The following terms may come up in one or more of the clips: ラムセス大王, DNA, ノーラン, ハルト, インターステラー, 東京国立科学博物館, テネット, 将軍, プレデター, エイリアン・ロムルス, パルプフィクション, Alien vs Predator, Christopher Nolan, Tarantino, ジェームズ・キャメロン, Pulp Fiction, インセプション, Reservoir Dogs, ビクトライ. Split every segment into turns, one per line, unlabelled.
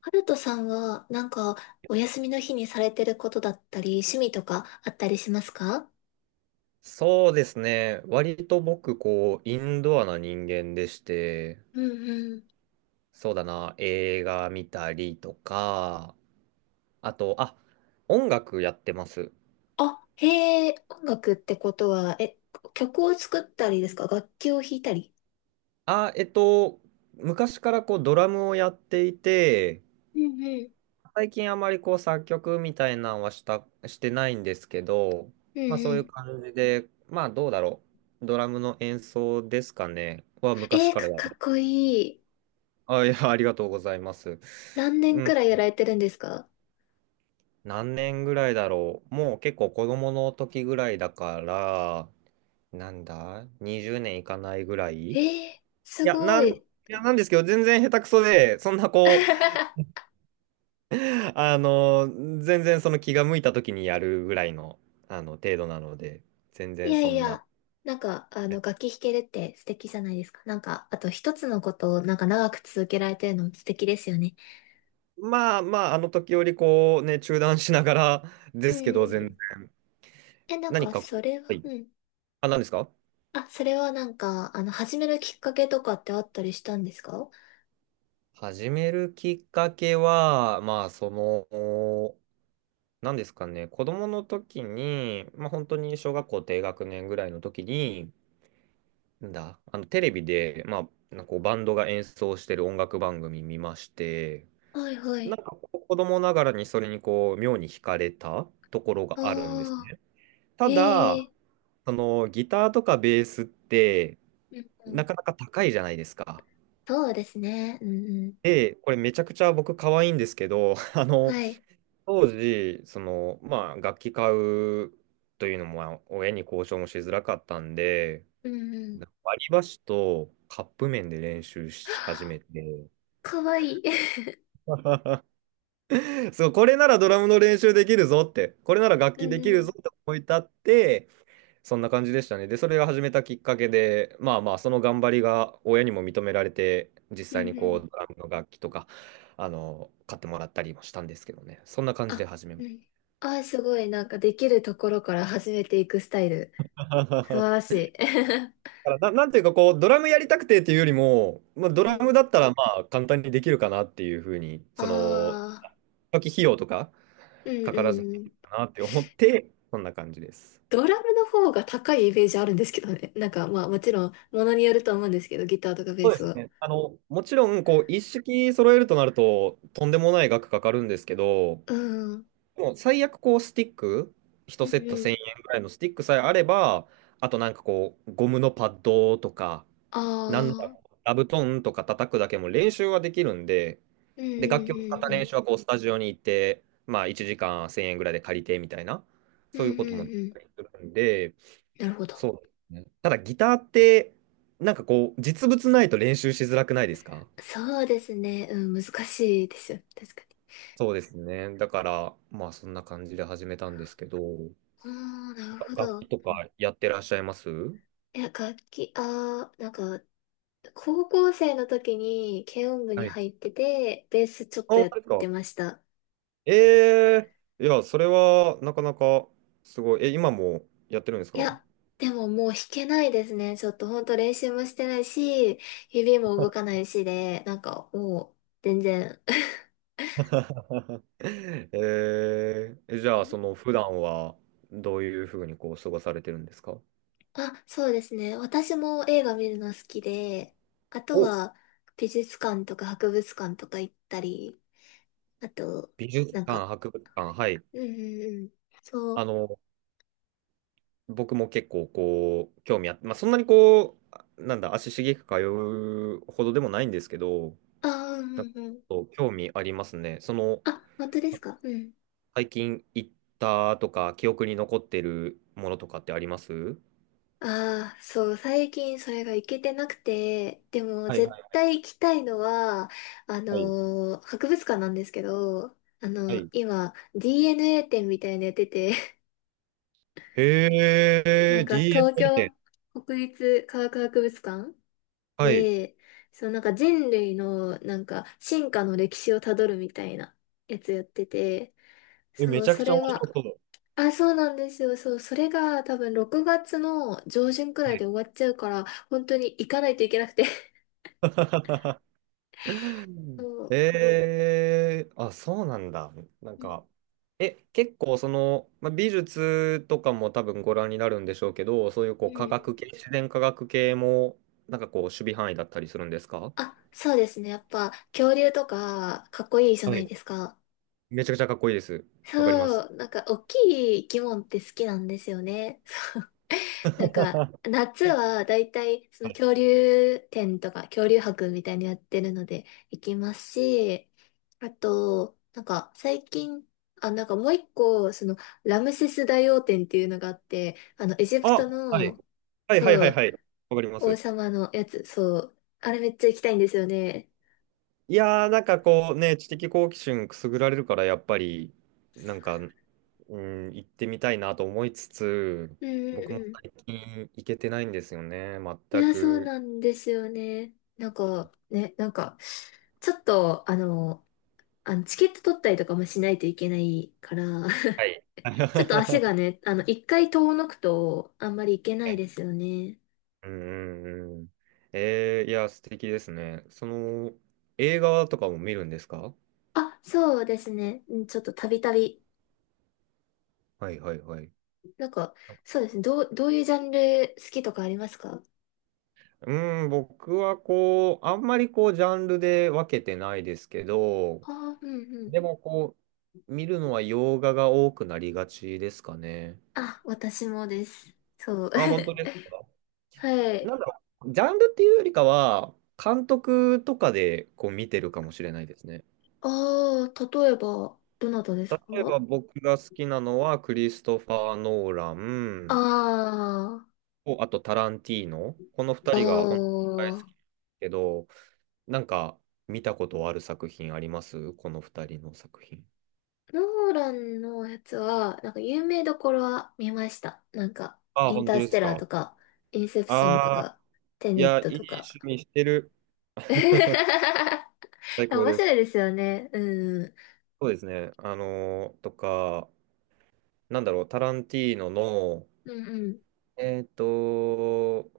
ハルトさんは、なんか、お休みの日にされてることだったり、趣味とかあったりしますか？
そうですね。割と僕、こう、インドアな人間でして、
うんうん。
そうだな、映画見たりとか、あと、あ、音楽やってます。
あ、へえ、音楽ってことは、曲を作ったりですか？楽器を弾いたり？
あ、昔からこう、ドラムをやっていて、
うんうん。
最近あまりこう、作曲みたいなのはしてないんですけど、
うん
まあそ
う
ういう
ん。
感じで、まあどうだろう。ドラムの演奏ですかね、は昔から
か
や
かっ
る。
こいい。
あ、いや、ありがとうございます。
何年くらいやられてるんですか？
何年ぐらいだろう。もう結構子供の時ぐらいだから、なんだ？ 20 年いかないぐらい
すご
い
い。
や、なんですけど、全然下手くそで、そんなこ う、あの、全然その気が向いた時にやるぐらいの、あの、程度なので、全
い
然
や
そ
い
ん
や、
な。
なんか、楽器弾けるって素敵じゃないですか。なんか、あと一つのことを、なんか長く続けられてるのも素敵ですよね。
まあまあ、あの時よりこう、ね、中断しながら
う
で
ん
すけど、
う
全
ん。
然、
え、なん
何
か、
か
そ
こ
れ
う、は
は、
い。
うん。
あ、何ですか？
あ、それはなんか、始めるきっかけとかってあったりしたんですか？
始めるきっかけは、まあ、その、なんですかね、子供の時に、まあ、本当に小学校低学年ぐらいの時に、なんだ、あのテレビで、まあ、なんかこうバンドが演奏してる音楽番組見まして、
はいは
なん
い。
かこう子供ながらにそれにこう妙に惹かれたところがあるんです
ああ、
ね。た
へ
だ、
え。
そのギターとかベースって
うんう
な
ん。
かなか高いじゃないですか。
そうですね。うんうん。
で、これめちゃくちゃ僕可愛いんですけど、あの、
はい。
当時、その、まあ、楽器買うというのも、まあ親に交渉もしづらかったんで、
うんうん。
割り箸とカップ麺で練習し始めて、
かわいい。
そう、これならドラムの練習できるぞって、これなら楽
う
器
ん
でき
う
るぞ
ん。
って思い立って、そんな感じでしたね。で、それが始めたきっかけで、まあまあ、その頑張りが親にも認められて、実
うん
際に
う
こう、
ん。
ドラムの楽器とか、あの、買ってもらったりもしたんですけどね。そんな感じで
あ、
始めまし
うん。あー、すごい。なんか、できるところから始めていくスタイル。
た。
素晴 らしい。
だからな、なんていうかこう、ドラムやりたくてっていうよりも、まあ、
うん
ド
う
ラム
ん。
だったらまあ簡単にできるかなっていうふうに、その、
ああ、
初期費用とか
うん
かからずにで
う
きる
ん。
かなって思って、そんな感じです。
ドラムの方が高いイメージあるんですけどね。なんかまあもちろんものによると思うんですけど、ギターとかベー
そうで
ス
す
は。
ね。あの、もちろん、こう、一式揃えるとなると、とんでもない額かかるんですけど、
うん。うん
もう最悪、こう、スティック、
う
一セット1000
ん。
円ぐらいのスティックさえあれば、あとなんかこう、ゴムのパッドとか、なんな
あ
ら、
あ。
座布団とか叩くだけも練習はできるんで、
うんうん
で、楽器を使っ
う
た
んう
練
ん。
習はこうスタジオに行って、まあ1時間1000円ぐらいで借りてみたいな、
う
そう
ん
いう
うん
こともでき
うん。
たりするんで、
なるほど。
そうですね。ただギターって、なんかこう、実物ないと練習しづらくないですか？
そうですね。うん、難しいですよ。確かに。
そうですね。だから、まあそんな感じで始めたんですけど、
ああ、なるほ
楽
ど。
器とかやってらっしゃいます？
いや、楽器、ああ、なんか、高校生の時に軽音部
は
に
い。あ、
入ってて、ベースちょっと
そう
やっ
ですか。
てました。
え、え、いや、それはなかなかすごい。え、今もやってるんです
い
か？
や、でももう弾けないですね。ちょっとほんと練習もしてないし、指も動かないしで、なんかもう全然。
えー、じゃあ、その 普段はどういうふうにこう過ごされてるんですか？
あ、そうですね。私も映画見るの好きで、あと
お、
は美術館とか博物館とか行ったり、あと、
美術
なん
館、
か、
博物館、はい。
うんうんうん。そ
あ
う。
の、僕も結構こう、興味あって、まあ、そんなにこう、なんだ、足しげく通うほどでもないんですけど、
あー、う
なんか
んうんうん。
そう興味ありますね。その、
あ、本当ですか？うん。
最近行ったとか、記憶に残ってるものとかってあります？
ああ、そう、最近それが行けてなくて、でも
はいは
絶
い
対行きたいのは、あ
はい。
のー博物館なんですけど、
はい。
今、DNA 展みたいなのやってて、
へ
なん
え、
か東
DNA
京
店。
国立科学博物館
はい。
で、そのなんか人類のなんか進化の歴史をたどるみたいなやつやってて、
え、め
そ
ち
う、
ゃく
そ
ちゃ
れ
面
は、
白そ
あ、そうなんですよ。そう、それが多分6月の上旬くらいで
う。
終わっちゃうから、本当に行かないといけなくて。 そう。
え、え、あ、そうなんだ。なん
うん。
か、え、結構その、まあ、美術とかも多分ご覧になるんでしょうけど、そういうこう
う
科
ん。
学系、自然科学系も、なんかこう、守備範囲だったりするんですか？
あ、そうですね。やっぱ恐竜とかかっこいいじゃ
は
ない
い。
ですか。
めちゃくちゃかっこいいです。わかりま
そ
す。
う、なんか大きい生き物って好きなんですよね。そう、なんか
は
夏はだいたいその
い、
恐竜展とか恐竜博みたいにやってるので行きますし、あと、なんか最近、あ、なんかもう一個、そのラムセス大王展っていうのがあって、あのエジプ
あ、
ト
はい。
の、
はいはい
そ
はい
う、
はい。わかりま
王
す。
様のやつ、そう。あれめっちゃ行きたいんですよね。
いやー、なんかこうね、知的好奇心くすぐられるから、やっぱり、なんか、うん、行ってみたいなと思いつつ、
うんうん
僕も
うん。
最近行けてないんですよね、
い
全
や、そう
く。
なんですよね。なんか、ね、なんか、ちょっと、あのチケット取ったりとかもしないといけないから、
はい。
ちょっと足
は
がね、一回遠のくと、あんまり行けな
い、
いですよね。
うんうんうん。えー、いや、素敵ですね。その、映画とかも見るんですか？
あ、そうですね。うん、ちょっとたびたび。
はいはいはい。
なんか、そうですね。どういうジャンル好きとかありますか？
うん、僕はこう、あんまりこう、ジャンルで分けてないですけど、
ああー、うんうん。
でもこう、見るのは洋画が多くなりがちですかね。
あ、私もです。そう。
あ、本当 ですか？
はい。
なんだろう、ジャンルっていうよりかは、監督とかでこう見てるかもしれないですね。
ああ、例えば、どなたです
例えば
か？
僕が好きなのは、クリストファー・ノーラ
あ
ン
あ、
と、あとタランティーノ。この2
あ
人が本当に大好きだ
あ、
けど、なんか見たことある作品あります？この2人の作品。
ノーランのやつは、なんか有名どころは見ました。なんか、
ああ、
イン
本
タ
当
ー
で
ステ
す
ラーと
か。
か、インセプションと
ああ、
か、テ
い
ネッ
や、
ト
いい
とか。
趣味してる。
い
最
や
高
面
で
白い
す。
ですよね。うん。
そうですね。あのーとか、なんだろう、タランティーノの、
うんうん。
えっと、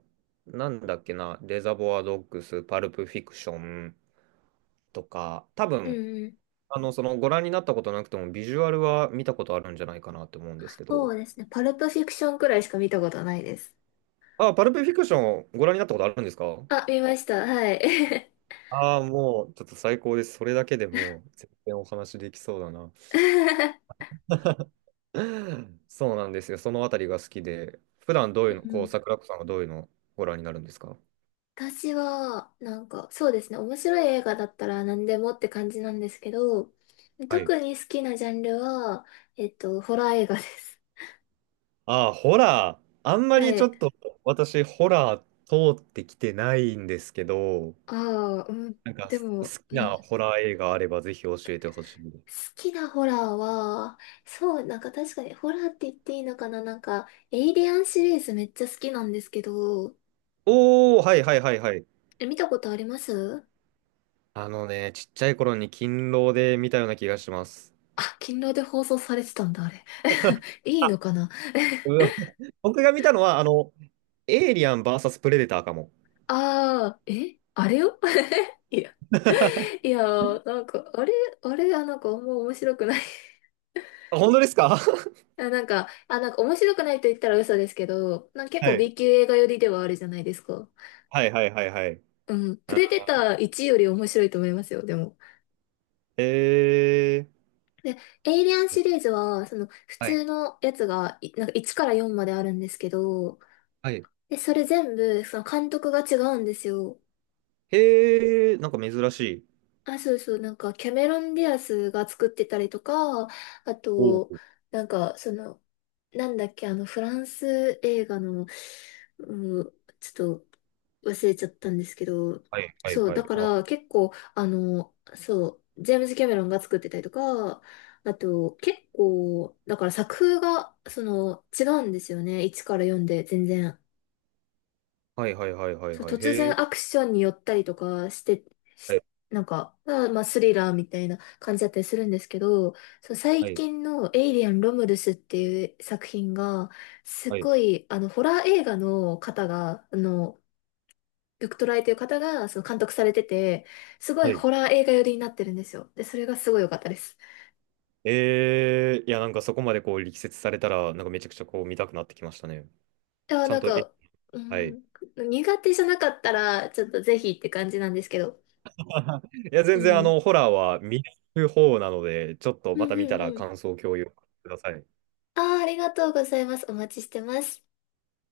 なんだっけな、レザボアドッグス、パルプフィクションとか、多
う
分、
んうん。
あの、そのご覧になったことなくても、ビジュアルは見たことあるんじゃないかなって思うんですけ
そ
ど、
うですね。パルプフィクションくらいしか見たことないです。
あ、パルプフィクションご覧になったことあるんですか？
あ、見ました。はい。
ああー、もう、ちょっと最高です。それだけでもう、全然お話できそうだな。そうなんですよ。そのあたりが好きで、普段どうい
う
う
ん
の、
う
こう、
ん。
桜子さんはどういうのをご覧になるんですか？
私は、なんか、そうですね、面白い映画だったら何でもって感じなんですけど、
はい。
特に好きなジャンルは、ホラー映画です。
ああ、ホラー。あん ま
は
りちょ
い。
っと私、ホラー通ってきてないんですけど、
ああ、うん。
なんか
で
す好
も、
き
うん。
な
好
ホラー映画あればぜひ教えてほしい。
きなホラーは、そう、なんか確かにホラーって言っていいのかな、なんか、エイリアンシリーズめっちゃ好きなんですけど、
おー、はいはいはいはい。
え、見たことあります？
あのね、ちっちゃい頃に勤労で見たような気がします。
あ、勤労で放送されてたんだ、あれ。いいの
あ、
かな。
うわ、僕が見たのは、あの、エイリアン VS プレデターかも。
ああー、え、あれよ。 いや いやー、なんか、あれはなんかあんま面白くない。
あ、本当ですか？
あ、なんか面白くないと言ったら嘘ですけど、なんか結
は
構
い。
B 級映画寄りではあるじゃないですか。
はいはいはいはい。
うん。プ
あ、
レデター1より面白いと思いますよ、でも。
へえ。
で、エイリアンシリーズは、その、普
はい。
通のやつが、なんか1から4まであるんですけど、
はい。
で、それ全部、その監督が違うんですよ。
へえ、なんか珍しい。
あ、そうそう、なんか、キャメロン・ディアスが作ってたりとか、あ
おお。
と、なんか、その、なんだっけ、あの、フランス映画の、うん、ちょっと忘れちゃったんですけど、
はいはい
そう、
は
だ
い。
か
あ、
ら結構、そう、ジェームズ・キャメロンが作ってたりとか、あと、結構、だから作風が、その、違うんですよね。1から4で全然。
はいはいはいはい
そう、
はい。
突
へ
然アクションに寄ったりとかして、し
え。
なんか、まあスリラーみたいな感じだったりするんですけど、そう、最
はい。
近のエイリアン・ロムルスっていう作品が、す
はい。
ごい、ホラー映画の方が、ビクトライという方が、その監督されてて、すご
は
い
い。
ホラー映画寄りになってるんですよ。で、それがすごい良かったです。
え、えー、いや、なんかそこまでこう力説されたら、なんかめちゃくちゃこう見たくなってきましたね。
いや、
ちゃ
な
ん
ん
と、え、
か、う
はい。
ん、苦手じゃなかったら、ちょっとぜひって感じなんですけど。
いや、
う
全然あ
ん。
の、ホラーは見る方なので、ちょっと
う
ま
ん
た見
う
た
ん
ら
う
感
ん。
想を共有ください。
ああ、ありがとうございます。お待ちしてます。